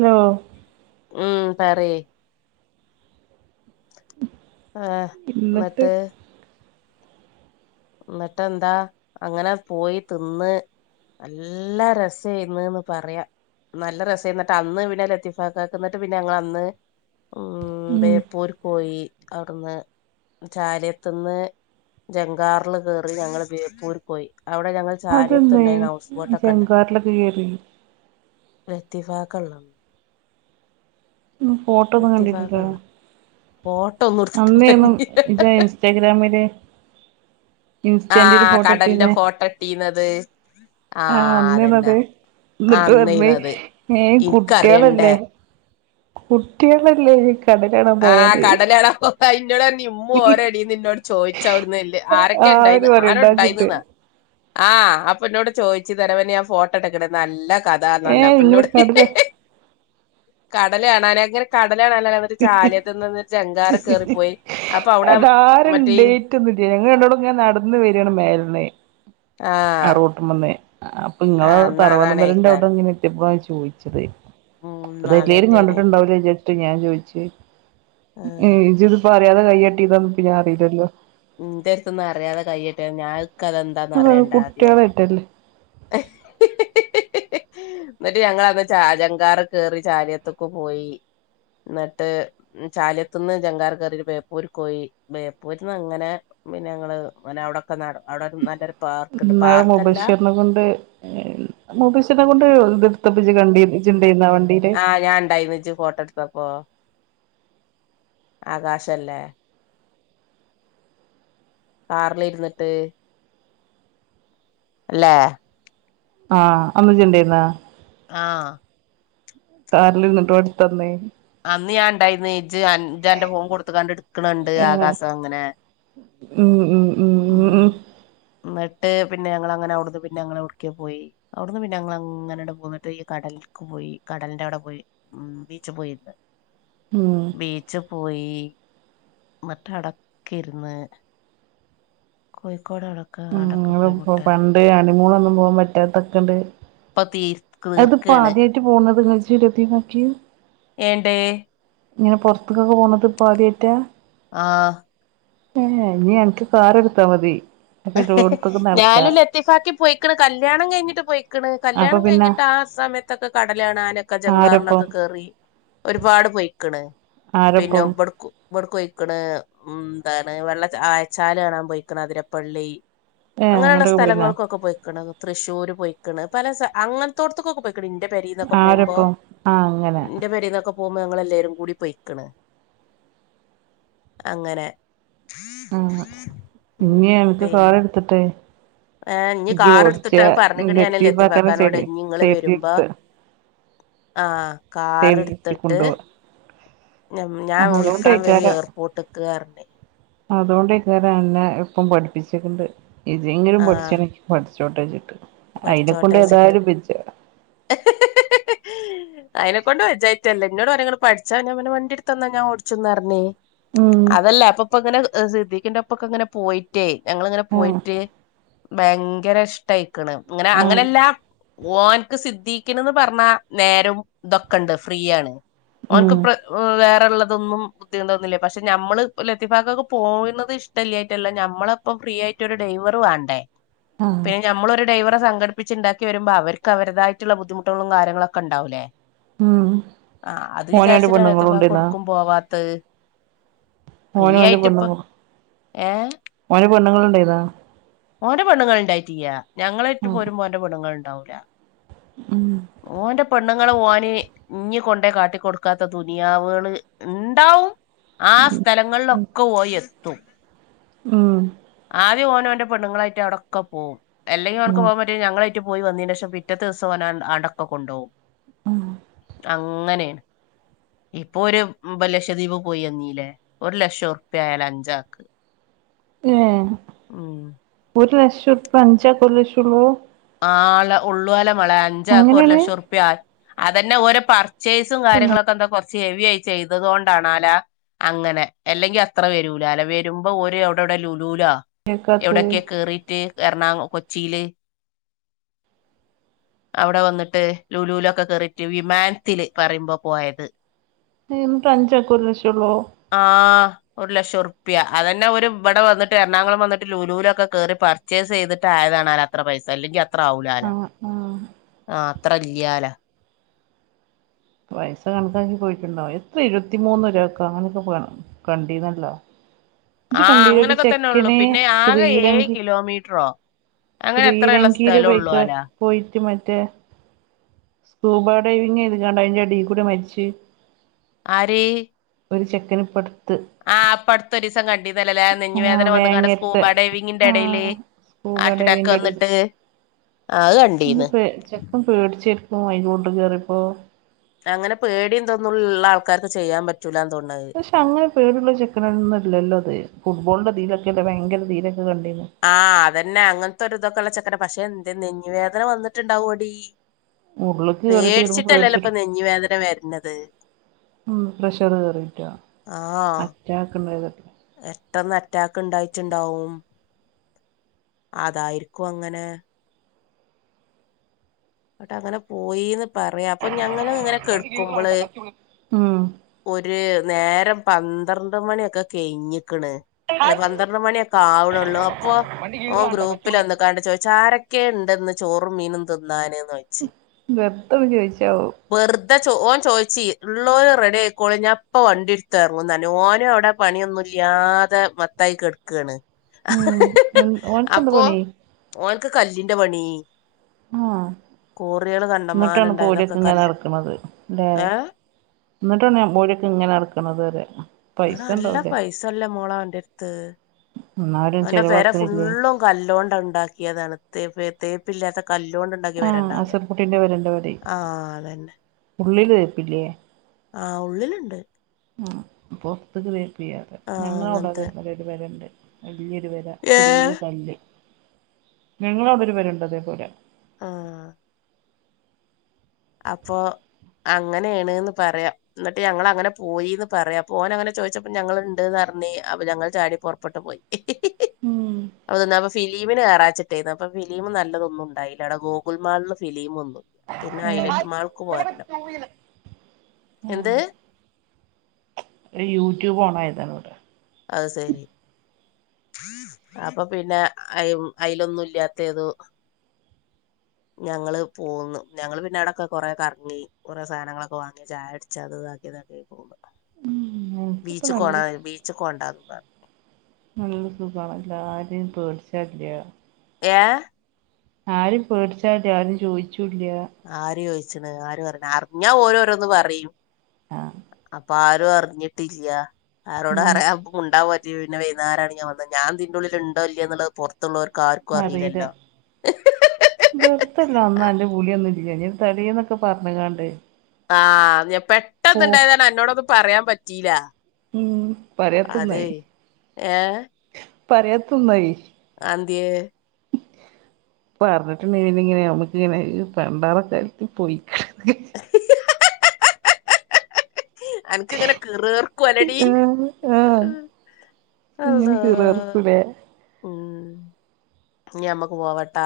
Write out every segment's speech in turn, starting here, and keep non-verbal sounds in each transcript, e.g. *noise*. Hello ഉം പറ്യേ ആഹ് എന്നിട്ട് ന്ന്ട്ട്? ന്ന്ട്ട്ന്താ അങ്ങനെ പോയി തിന്ന്. നല്ല രസേന്ന്ന്ന് പറ്യ. നല്ല രസേ ന്ന്ട്ട് അന്ന് പിന്നെ ലത്തിഫാക്കാക്ക്‌ എന്നിട്ട് പിന്നെ ഞങ്ങൾ അന്ന് ഉം ഉം ബേപ്പൂര്ക്കോയി. അഒട്ന്ന് ചാലിയത്ത്ന്ന് ജൻ കാറ്ൽ കേറി ഞങ്ങൾ ബേപ്പൂർക്കോയി അവടെ ഞങ്ങൾ അതന്നെ ചാലിയത്ത്ണ്ടായിന്നു ഹൗസ് ബോട്ടൊക്കെണ്ട് ചെങ്കാറിലൊക്കെ കേറി. ലത്തീഫാക്കള്ളം ഉം ഫോട്ടോ ഒന്നും കണ്ടിട്ടില്ലോ? ലത്തീഫാക്കള്ള ഫോട്ടോ ഒന്നും ഇജ *unintelligible* ഇൻസ്റ്റാഗ്രാമില് ഇൻസ്റ്റന്റില് ആഹ് ഫോട്ടോ കടൽന്റെ ഫോട്ടോ ഇട്ടീന്നത്. ആഹ് അമ്മേണത്? ന്ന്ട്ട് പർഞ്ഞ് അന്നേര്ന്നത് ഏഹ് ഇനിക്കറിയണ്ടേ കുട്ട്യളല്ലേ. കുട്ട്യളല്ലേ *unintelligible* ആഹ് കടലാണ പോവാ ഇന്നോട ർഞ്ഞ് ഇമ്മു ഓരടേന്ന് ന്നോട് ചോയിച്ച അഒട്ന്ന് ൽ ആരൊക്കെ ആര് ണ്ടായിന്ന് ആരോ ണ്ടായിന്ന് പറയണ്ടാച്ചിട്ട് ന്നാ ആഹ് അപ്പ ന്നോട് ചോയിച്ച് തരവന്യ ഫോ ടട്ടക്ക്ണ് നല്ല കഥാ ന്ന് ഏ ർഞ്ഞപ്പ നിങ്ങള് ന്നോട് കടല് കടലാണാന ങ്ങനെ *unintelligible* ചാലിയത്ത്ന്ന് ന് ജംഗാർ കേറിപ്പോയി അപ്പൊ അവടെ മറ്റേ *unintelligible* ഞങ്ങള് രണ്ടാളും ങ്ങനെ നട്ന്ന് വരാണ് മേൽന്ന് ആ ആഹ് റൂട്ട്മന്ന് അപ്പ ഇങ്ങള് ആഹ് എന്നാ തറവാട്മ്പരന്റെ അഒടെ അതാണേക്കാരം ങ്ങനെ യിപ്പ ചോയ്ച്ചത് ഉം *unintelligible* കണ്ട്ട്ട്ണ്ടാവുലേ നാളേറ്റേണേക്കാരം ചാര്ച്ച്ട്ട് ഞാൻ ചോയ്ച്ച് ആഹ് ഏഹ് ഇജ് ത് പ്പോ അറിയാതെ കയ്യട്ടിതാ ന്ന് പ്പൊ ഞാറീലല്ലോ. ഇൻ്റട്ത്ത്ന്ന് അറിയാതെ കൈയ്യട്ട്യ ഞാ *unintelligible* കുട്ട്യളായിട്ടല്ലേ. ന്ന്ട്ട് ഞങ്ങള് അഒട്ന്ന് ചാലിയങ്കാർ കേറി ചാലിയത്തൊക്കെ പോയി. ന്ന്ട്ട് ചാലിയത്ത്ന്ന് ജങ്കാർ കേറി ബേപ്പൂര്ക്കോയി ബേപ്പൂര് അങ്ങനെ പിന്നെ ഞങ്ങള് പന്നെ അഒടക്കെ നട അഒടെ നല്ലരു ന്നാൾ മുബഷിർനെ കൊണ്ട് മുബഷിർനെ കൊണ്ട് ഇത്ട്ത്തപ്പോ ജ് കണ്ടി ഇജ്ണ്ടേ ആ വണ്ടീല്. ആഹ് ഞാൻ ണ്ടായിന്ന് ജ് ഫോട്ടോ ട്ത്തപ്പോ. ആകാശല്ലേ? കാർല് ഇര്ന്ന്ട്ട് ല്ലേ ആഹ് അന്ന് ജ്ണ്ടേന്ന? ആഹ് കാർല്ര്ന്ന്ട്ട് ഓൻ ട്ത്തന്ന്. അന്ന് ഞാ ണ്ടായിന്ന് ജ് അൻ ജ് അൻ്റെ ഫോൺ കൊടുത്ത കാണ്ട് എട്ക്ക്ണണ്ട് ആഹ് ആകാസം ങ്ങനെ. ഉം ഉം ഉം *unintelligible* ന്ന്ട്ട് പിന്നെ ഞങ്ങള അങ്ങനെ അഒട്ന്ന് പിന്നെ ഞങ്ങള ട്ക്കെ പോയി? അഒട്ന്ന് പിന്നെ ഞങ്ങള ങ്ങനെ ണ്ട് പോന്ന്ട്ട് ഈ കടൽക്ക് പോയി കടൽന്റെ അവടെ പോയി ഉം ബീച്ച് പോയി. ഇരുന്ന് ഉം ബീച്ച് പോയി മറ്റടക്ക ഇര്ന്ന് കോഴിക്കോടാണോ? ഉം ങ്ങൾ പ്പൊ പണ്ടേ ഹണിമൂളൊന്നും പോവാൻ പറ്റാത്തൊക്കെണ്ട് പത്തീര് അത്പ്പോ ആദ്യായിട്ട് പോകുന്നത് *unintelligible* ഏണ്ട്? ഇങ്ങനെ പൊർത്ത്ക്കൊക്കെ പോകുന്നത് പ്പോ ആദ്യയിട്ടാ? ആഹ് ഏ ഹേ ഇനി ഞങ്ങക്ക് കാർ എടുത്താ മതി പ്പം എല്ലോട്ത്ത് ഞാനും ലത്തിഫാക്കി പോയിക്ക്ണ് കല്യാണം കഴിഞ്ഞിട്ട് പോയിക്ക്ണ് അപ്പൊ കല്യാണം പിന്നെ കഴിഞ്ഞിട്ട് ആ സമ ത്തൊക്കെ കടലാണാനൊക്കെ ആരൊപ്പം ജംങ്കാറിലൊക്കെ കേറി ഒരുപാട് പൊയിക്ക്ണ് പിന്നെ ആരൊപ്പം ഇവട്ക്കും ഇവിട് ക്കൊയിക്ക്ണ് മ് എന്താണ് വെള്ള ച ആയ ചാല് കാണാൻ പോയിക്ക്ണ് അതിരപ്പള്ളി ഏഹ് അങ്ങനെയുള്ള അങ്ങട്ടൊക്കെ പോയിന്നാ സ്ഥലങ്ങൾക്കൊക്കെ പോയിക്ക്ണ് തൃശ്ശൂര് പോയിക്ക്ണ് പല സ അങ്ങന് ത്തോട്ത്ത്ക്ക്ക്കെ പോയി ക്ക്ണ് ഇന്റെ പെരീന്നൊക്കെ പോകുമ്പോ ആരൊപ്പം ആഹ് അങ്ങനെ ൻ്റെ പെരീന്നൊക്കെ പോകുമ്പോ ഞങ്ങൾ എല്ലരും കൂടി പൊയ്ക്കണ് അങ്ങനെ അങ്ങ ഇഞ് ഉം ഞങ്ങക്ക് കാർ പിന്നെ എടുത്തിട്ടെ ഏഹ് ഇഞ്ഞ് കാർ ഇജ്ജോടിച്ച എടുത്തിട്ട് അത് പറഞ്ഞ്ക്ക്ണ് ഞാന് ലത്തിഫാക്കാനെ ലത്തീഫക്കാനോട് സൈഡ് ഇഞ്ഞ് ഇങ്ങള് സൈഡ് ല് വരുമ്പോ ര്ത്താ ആഹ് കാർ സൈഡിലിര്ത്തി ട്ത്ത്ട്ട് കൊണ്ടോവാ ഞമ് ഞാ ആഹ് വിളിക്കാൻ വരും അതോണ്ടേക്കാരം എയർപോർട്ട് ക്ക് റ്ഞ്ഞ് അതോണ്ടേകാരം അന്നെ ഇപ്പം പഠിപ്പിച്ചിക്ക്ണ്ത് ഇജ്ങ്കിലും പഠിച്ച് ആഹ് ണേ പഠിച്ചോട്ടെ ച്ചിട്ട് അയിനെ കൊണ്ട്ഏതായാലും ബെജ്ജ *unintelligible* അയിനെക്കൊണ്ട് വെജായിട്ടല്ലേ ഇന്നോട് പറഞ്ഞ് ങ്ങള് പഠിച്ചാ ഞാ പറ്ഞ്ഞ് വണ്ടി ടുത്ത് ന്നാ ഞാ ഓടിച്ചും ന്ന് റ്ഞ്ഞ് അതല്ല ഇപ്പ പ്പ ഇങ്ങനെ എ സിദ്ദീഖിന്റ പ്പക്കെ ഇങ്ങനെ പോയിട്ടെ ഞങ്ങളിങ്ങനെ ആഹ് പോയിട്ട് ഭയങ്കര ഇഷ്ടായിക്ക്ണ് ഇങ്ങനെ ആഹ് അങ്ങനല്ലാ ഓൻക്ക് സിദ്ധിക്ക്ന് പറഞ്ഞ നേരും ഇതൊക്കെണ്ട് ഫ്രീയാണ് ഓൻക്ക് ഉം പ്ര വേറെള്ളതൊന്നും ബുദ്ധി തൊന്നുന്നില്ലേ പക്ഷെനമ്മള് ലത്തിഫാക്കാക്ക്പോണത് ഇഷ്ടല്ലായിട്ടല്ല നമ്മളെ പ്പം ഫ്രീ ആയിട്ടൊരു ഡ്രൈവർ വാണ്ടേ ആഹ് പിന്നെ നമ്മളൊര് ഡൈവറെ സംഘടിപ്പിച്ച് ണ്ടാക്കിവരുമ്പം അവർക്ക് അവരതായിട്ട്ള്ള ബുദ്ധിമുട്ടുകളും കാര്യങ്ങളൊക്കെ ണ്ടാവൂലേ ഉം ആഹ് അത് ഓനും ഓന്റെ വിചാരിച്ചിട്ടാ ലത്തീഫാക്ക പെണ്ണുങ്ങളുണ്ടേന്നാ ഒടുക്കും പോവാത്തെ ഫ്രീ ഓനും ഓന്റെ ആയിട്ട് പ്പം പെണ്ണുങ്ങളും ഏഹ് ഓന് പെണ്ണ്ങ്ങള് ഇണ്ടേന്നോ ഓന്റെ പെണ്ണ്ങ്ങൾ ഇണ്ടായിട്ടില്ല ഞങ്ങളെയിട്ട് ആഹ് പോരുമ്പം ഓന്റെ പെണ്ണ്ങ്ങൾ ഇണ്ടാവൂല്ല ഉം ഓന്റെ പെണ്ണ്ങ്ങൾ ഓന് ഇഞ്ഞ്കൊണ്ടേയി കാട്ടിക്കൊടുക്കാത്ത ദുനിയാവേള് ഇണ്ടാവും ആ സ്ഥലങ്ങളിലൊക്കെ ഓൻ എത്തും ഉം ആദ്യം ഓന്‌ ഓന്റെ പെണ്ണുങ്ങളായിറ്റ് അടൊക്കെ പോവും അല്ലെങ്കി ഓൻക്ക് ആഹ് പോകാൻ ഞങ്ങളായിട്ട് പോയി വന്നിനേഷം പിറ്റേത്ത ദിവസം ഓന് അടൊക്കെ കൊണ്ടോകും അങ്ങനെ ഇപ്പൊ ഓര് ലക്ഷദ്വീപ് പോയി എന്നീലേ ഒരു ലക്ഷം ഉറുപ്പ്യ ആയാലൊ അഞ്ചാക്ക് *inaudible* എഹ് ഉം ഒരു ലക്ഷം ഉറുപ്യ അഞ്ചാക്ക് ഒരു ലക്ഷംള്ളു ആളെ ഉള്ളുലെ മാളെ അഞ്ചാക്ക്ഒരു അങ്ങനേണ് ലക്ഷം ഉറുപ്യ അതന്നെ ഓര് പറ ചേയ്സും ഇതെന്താ കാര്യങ്ങളൊക്കെ കൊറച്ച് ഹെവി ആയി ചെയ്തതോണ്ടാണാലാ അങ്ങനെ അല്ലെങ്കി അത്ര വരൂലാ ലോ വരുമ്പോ ഓര് അവിടെ എവിടെ ലൂലൂലോ കേക്കാത്തെ എവിടൊക്കെ കേറിട്ട് എറണാകു കൊച്ചില് അവിടെ വന്നിട്ട് ലുലൂലൊക്കെ കേറിട്ട് വിമാനത്തിൽ പറി മ്പം പോയത്. എഹ് എന്നിട്ട് അഞ്ചാക്കൊരു ലക്ഷളളൂ ആഹ് ഒരു ലക്ഷം ഉറുപ്യ അതന്നെ ഒരു ഇവിടെ വന്നിട്ട് എറണാകുളം വന്നിട്ട് ലലൂലൊക്കെ കേറി പ ർച്ചേ സ് ചെയ്തിട്ട് ആയതാണാല അത്ര പൈസ അല്ലെങ്കിൽ അത്ര ആവൂലലോ ആഹ് ആഹ് ആഹ് അത്ര ഇല്ലാല പൈസ കണക്കാക്കി പോയിട്ട്ണ്ടാവുംഎത്ത ഇരുത്തി മൂന്ന് ര്ക്കെ അങ്ങനെയൊക്കെ കണ്ടീന്നല്ലോ ഇജി ആ കണ്ടീനൊ ര് അങ്ങനൊക്കെ തന്നെ ചെക്ക ഉള്ളു ന് പിന്നെ ആകെ ഏഴ് ശ്രീലങ്കി കിലോമീറ്ററോ അങ്ങനെ എത്രയുള്ള ശ്രീലങ്കീല് സ്ഥലമുള്ളൂ പോയിക്കാ അല പോയിറ്റ് മറ്റേ സ്കൂബ ഡൈവിംഗ് യ്ത് കാണ്ട് അയിന്റെ എ ടീ കൂടെ മരിച്ച് ആര്? ഒരു ചെക്കന് ഇപ്പട്ത്ത് ആഹ്ഇപ്പട്ത്തൊരീസംകണ്ടീന്നല്ല ലേ ആ നെഞ് ആഹ് വേദന വന്ന്കാണ്ട് വേങ്ങരത്തെ സ്കൂബ ഡൈവിങ്ങിന്റെ എടേല് ആഹ് സ്കൂബ ആട്ട ഡാക്ക് വന്നിട്ട് ആ, അത് എന്റെ കണ്ടീന്ന് പേ ചെക്കൻ പേടിച്ചെരിക്കും അയിന്റെ ഉള്കേറിപ്പോ അങ്ങനെ പേടിം തൊന്നുള്ള ആൾക്കാർക്ക് ചെയ്യാൻ പറ്റൂലാന്ന് തോൺണത് പക്ഷെഅങ്ങനെപേടി ഉള്ളചെക്കനൊന്നുംഅല്ലല്ലോഅത്. ഫുട്ബോളിന്റെ തീലൊക്കെ അല്ലേ ഭയങ്കര തീലൊക്കെ കണ്ടീനെ ആഹ് അതന്നെ, അങ്ങൻത്തൊരു തൊക്കെള്ള ചെക്കനാ, പക്ഷെ ന്തേ നെഞ് വേദന വന്നിട്ടുണ്ടാവൊടി ഉള്ള്ക്ക് കേറിയപ്പോ ചെലപ്പോ പേടിച്ചിട്ടല്ലല്ലോപ്പ പേടിച്ചിട്ടും നെഞ്ഞ് വേദന വര്ന്നത് ഉം പ്രഷറ് കേറിയിറ്റൊ അറ്റാക്കണ്ടത് പെട്ടന്ന് അറ്റാക്ക് ഇണ്ടായിറ്റ്ണ്ടാവും അതായിരിക്കുഅങ്ങനെ ന്നട്ടങ്ങനെ പോയിന്ന് പറയാ. പ്പ ഞങ്ങളങ്ങനെ കെട്കുമ്പ്ള് ഉം ഒര് നേരം പന്ത്രണ്ട് മണിയൊക്കെ കെയിഞ്ഞ് ക്ക്ണ്. അല്ല പന്ത്രണ്ട്മണിയൊക്കെ ആവ്ണൊള്ളൂ അപ്പൊ, വണ്ടി ഓൻ കീറലാണ്‌ട്ടാ ക്ലച്ച് ഗ്രൂപ്പില് പിടി വന്ന്കാണ്ട് ചോയിച്ച്, ആരക്കെണ്ട്ന്ന് ചോറും മീനും തിന്നാന്ന്ന് വെർതെന്ന് ചോയിച്ചാവും വെർതെ ചോ ഓൻ ചോയിച്ചി ഇള്ളോല് റെഡിയായ്ക്കോളി ഞാപ്പ വണ്ടിട്ത്തെർങ്ങുംന്നർഞ്ഞ് ഓനു അവിടെ പണിയൊന്നുല്ലാതെ മത്തായി കെടക്കാണ് ഉം എ ഓൻക്കെന്ത പണി ഓൻക്ക് കല്ലിന്റെ പണി ആഹ് കോറിയേള് കണ്ടമാനം ഇണ്ടായിന്നൊക്കെ ന്നിട്ടാണ്പ്പോരൊക്കെങ്ങ കല്ല് നടക്ക് ണത് ല്ലേ ഏഹ് ന്നട്ടണ് ഞമ്മ ഓലൊക്കെ ഇങ്ങനെ നടക്ക്ണത് റ്യ ആഹാല്ല പൈസല്ല മോളേ ഓന്റെട്ത്ത് എന്നാലും ഓന്റെ പെര ചെലവാക്കണില്ലേ ഫുള്ളു കല്ലോണ്ടണ്ടാക്കിയതാണ്. തേപ്പ തേപ്പ്ല്ലാത്ത കല്ലോ ണ്ട് ആഹ് അസർപുട്ടീൻ്റെ പെരൻ്റെ മാതിരി അതന്നെ ഉള്ളില് തേപ്പില്ലേ ആഹ് ഉള്ളില്ണ്ട് ആഹ് പൊർത്ത്ക്ക് തേപ്പില്യാതെ, ആ ഞങ്ങളവിട അങ്ങനത്തെ അതെ ഒരു പെരണ്ട് വല്യൊരു പെര ര ഏ ഫുള്ള് കല്ല്, ഞങ്ങളവിടെരു പെരണ്ട് തേ പോലെ ആഹ് അപ്പൊ അങ്ങനേണ്ന്ന് പറയാ ന്നട്ട് ഞങ്ങളങ്ങനെ പോയിന്ന് പറയാ. അപ്പോനങ്ങന ചോയ്ച്ചപ്പോ ഞങ്ങള്ണ്ട്ന്നർഞ്. അപ്പ ഞങ്ങൾ ചാടി പൊറ പ്പെട്ട് പോയി *unintelligible* ഉം ഫിലിമിന് കേറാച്ചിട്ടേന്ന്, അപ്പ ഫിലിം നല്ലതൊന്നുംണ്ടായില. അവിടെ ഗോഗുൽ മാള്ല് ഫിലിമൊന്നും പിന്നെ ഏഹ് ഹെലറ്റുമാൾക്ക് പോര്ണം എന്ത്? അത് യൂട്യൂബ് ഓണയതാണ് വടെ അഹ് സെരി അപ്പൊ പിന്നെ, അയ് അയ്ലൊന്നുല്ലാത്തേതു ഞങ്ങള് പോന്ന്. ഞങ്ങള് പിന്നെ അവടൊക്കെ കൊറെ കർങ്ങി കൊറേ സാനങ്ങളക്കൊ വാങ്ങി. ചായുട്ച്ച് അത് താക്കി ഇതാക്കി പോന്ന് ഉം എനിക്കിപ്പോ ബീച്ചകോണ നല്ല ബീച്ചകോണ്ടാന്നും പർഞ്ഞ് നല്ല സുഖാണല്ലാര്യു പേട്ച്ചാല്യാ ഏഹ് ആരുംപേട്ച്ചാല്യാ ആരും ചോയ്ച്ചുല്യാ ആര് ചോയ്ച്ച്ണ്, ആര് പറിണ് അർഞ്ഞാ ഓലോരോന്ന്പറ്യും ആഹ് അപ്പാരും അർഞ്ഞിട്ടില്യ. ഉം ആരോടറയാൻ മുണ്ടാപറ്റി പിന്നെ വെയ്ന്നാരാണ് ഞാൻ വന്നെ ഞാതിന്റെ ഉള്ളിൽ ഇണ്ടോ ഇല്ലേന്ന്ള്ളത് പൊറത്തുള്ളൊർക്ക് ആർക്കും അറീല അറിയില്ലല്ലോ വെറുത്തല്ലോ അന്നാ എന്റെ വിളിയൊന്നുല്ല ഞൻ തലേന്നൊക്കെ പറഞ്ഞ്കാണ്ട് ആഹ് ഞാൻ ഓഹ് പെട്ടന്നുണ്ടായതാണ് അന്നോടൊന്നും പറയാൻ പറ്റീല്ല ഉം പറയാത്തെ നന്നായി ഏ പറയാത്തെ നന്നായി ആഹ് ന്തിയേ പറഞ്ഞിട്ടണ്ടനി ഇങ്ങനെ നമ്മക്ക് ഇങ്ങനെ *unintelligible* അനക്ക് ഇങ്ങനെ കിറ് കിറുക്കും അല്ലെടീ ആഹ് ആഹ് അല്ലാ ഇങ്ങനെ കീറി പറിക്കൂലേ ഉം ഞമ്മക്ക് പോവാട്ടാ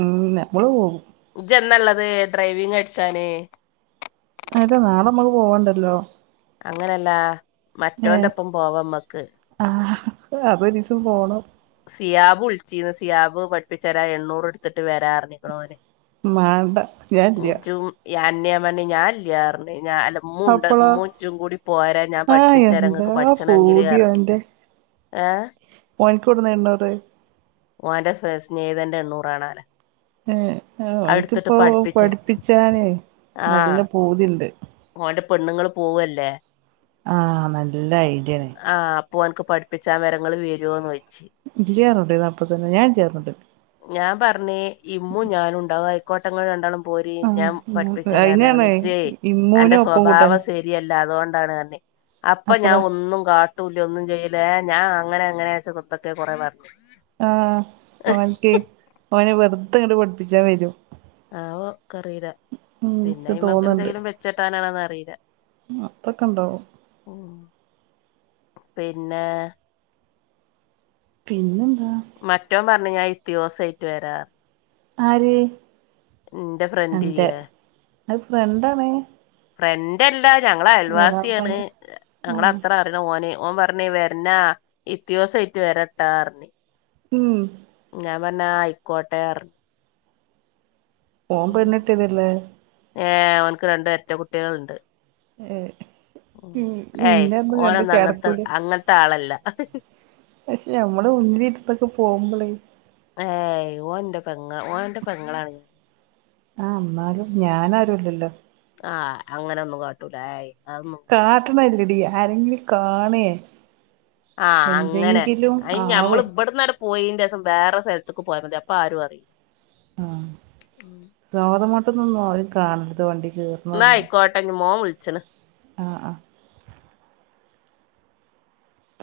ഉം നമ്മള് പോകും. ഇജ്ജ് എന്നള്ളത് ഡ്രൈവിങ് പടിച്ചാന് അതാ നാളെ നമ്മക്ക് പോവെണ്ടല്ലോ. അങ്ങനല്ലാ മറ്റോന്റൊപ്പം പോവാമ്മക്ക്. ആഹ് അതൊരിസം പോണം. സിയാബ് വിളിച്ചീനു സിയാബ് പഠിപ്പിച്ചരാ എണ്ണൂറ് എടുത്തിട്ട് വെരാന്നറിഞ്ഞിക്കണോ ഓന്. മാണ്ട. ഞാൻല്ല ജ്ജും യെന്നെ ഞാ ഞാൻല്ലന്നർഞ് ഉമ്മുണ്ട് അപ്പളോ മ്മൂ ജ്ജും കൂടി പോര് ഞാൻ ആഹ് എന്താ പഠിപ്പിച്ചരാങ്ങക്ക് പൂതി പഠിച്ചണങ്കില്ന്നർഞ്ഞ്. ഏഹ് ഓന്ക്കെവിടുന്ന എണ്ണൂറ്? ഓന്റെ സ്നേഹിതന്റെ എണ്ണൂറാണോലേ. ഏഹ് എനക്ക്പ്പോ പഠിപ്പിച്ചരാ പഠിപ്പിച്ചാന് നല്ല ആഹ് പൂതിണ്ട്. ഓന്റെ പെണ്ണുങ്ങൾ പോവല്ലേ? ആഹ് നല്ല ഐഡിയാണ്. ആഹ് അപ്പൊ ഓൻക്ക് പഠിപ്പിച്ച വെരങ്ങെള് വരോന്നോയ്ച്ച്. ഇല്ലാർഞ്ഞൂടായ്നൊ അപ്പ തന്നെ ഞാൻ ചേർന്ന്ട്ട് ഞാൻ പറഞ്ഞേ ഇമ്മും ഞാനും ഉണ്ടാവും ആയിക്കോട്ടങ്ങളണ്ടാളും, പോരി ഞാൻ ആഹ് പഠിപ്പിച്ചരാർഞ്ഞ് അയിനാണ് അങ്ങന ജെ അന്റെ ഇമ്മൂനും ഒപ്പം കൂട്ടാന് സ്വഭാവം ശെ രിയ്യല്ലാ അതുകൊണ്ടാണ്ന്നർഞ് അപ്പൊ ഞാൻ അപ്പളാ ഒന്നും കാ ട്ടൂല്ല ഒന്നും ചെയ്ല ഏഹ് ഞാൻ അങ്ങനെ അങ്ങനൊത്തൊക്കെ കുറേ പർഞ്ഞ്. ആഹ് അവൻക്ക് ഓന് വെറുതെ ഇങ്ങട്ട് പഠിപ്പിച്ചാ വരും. ആവോ. ക്കറിയില ഉം പിന്നെ ഇക്ക് ഈമ എന്തെങ്കിലും വെച്ചെട്ടാനാണോന്ന് അറിയില്ല. അത്തൊക്കെണ്ടാവോ? പിന്നേ പിന്നെന്താ? മറ്റോൻ പറഞ്ഞു ഞാൻ ഇത്തിയോസായിട്ട് വരാ. ആര്? ന്റെ ഫ്രണ്ട് അന്റെ ല്ല്യേ. അത് ഫ്രണ്ടാണ് ഫ്രണ്ടല്ല ഞങ്ങളെ അയൽവാസിയാണ് എളാപ്പാന്റെ ഞങ്ങളെ ആഹ് അത്ര ഓനെ ഓൻ പറഞ്ഞേ വരന്നാ ഇത്യോസായിട്ട് വരട്ടാർഞ്ഞ്. ഉം ഞാൻ പറഞ്ഞ് ആഹ് ആയിക്കോട്ടെർഞ്ഞ്. ഓൻ പെണ്ണെട്ടിയതല്ലേ? ഏഹ് ഓൻക്ക് രണ്ടെരട്ട കുട്ടികള്ണ്ട്. ഏഹ്. ഉം ഏയ് ഇന്നെന്നും കണ്ട് ഓനൊന്നും അങ്ങൻത്തെ ചടക്കൂല അങ്ങൻത്തെ ആളല്ല. പക്ഷെ നമ്മളെ മുന്നിലിര്ത്യോക്കെ പോകുമ്പോളേ. ഏയ് ഓൻന്റെ പെങ്ങ ഓന്റെ പെങ്ങളാണ് ഞാൻ. ആഹ് എന്നാലും ഞാൻ ആരുവല്ലല്ലോ. ആഹ് അങ്ങനെ ഒന്നും കാട്ടൂല ഏയ്‌ അതൊന്നു കാട്ടണല്ലടി ആരെങ്കിലും കാണേ. ആഹ് അങ്ങനെ എന്തെങ്കിലും അയ്ന് ഞമ്മൾ ആവേ ബ്ട്ന്നാട്ട് പോയിന്റെസം വേറെ സ്ഥലത്തക്ക് പോയാ മതി അപ്പ ആരും അറിയ് ആഹ് സോറമാട്ട്ന്നൊന്നും ആരും കാണര്ത് വണ്ടി കേർ ന്നായികോട്ടഞ്ഞ മോൻ വിളിച്ചണ്. ആഹ് ആഹ്.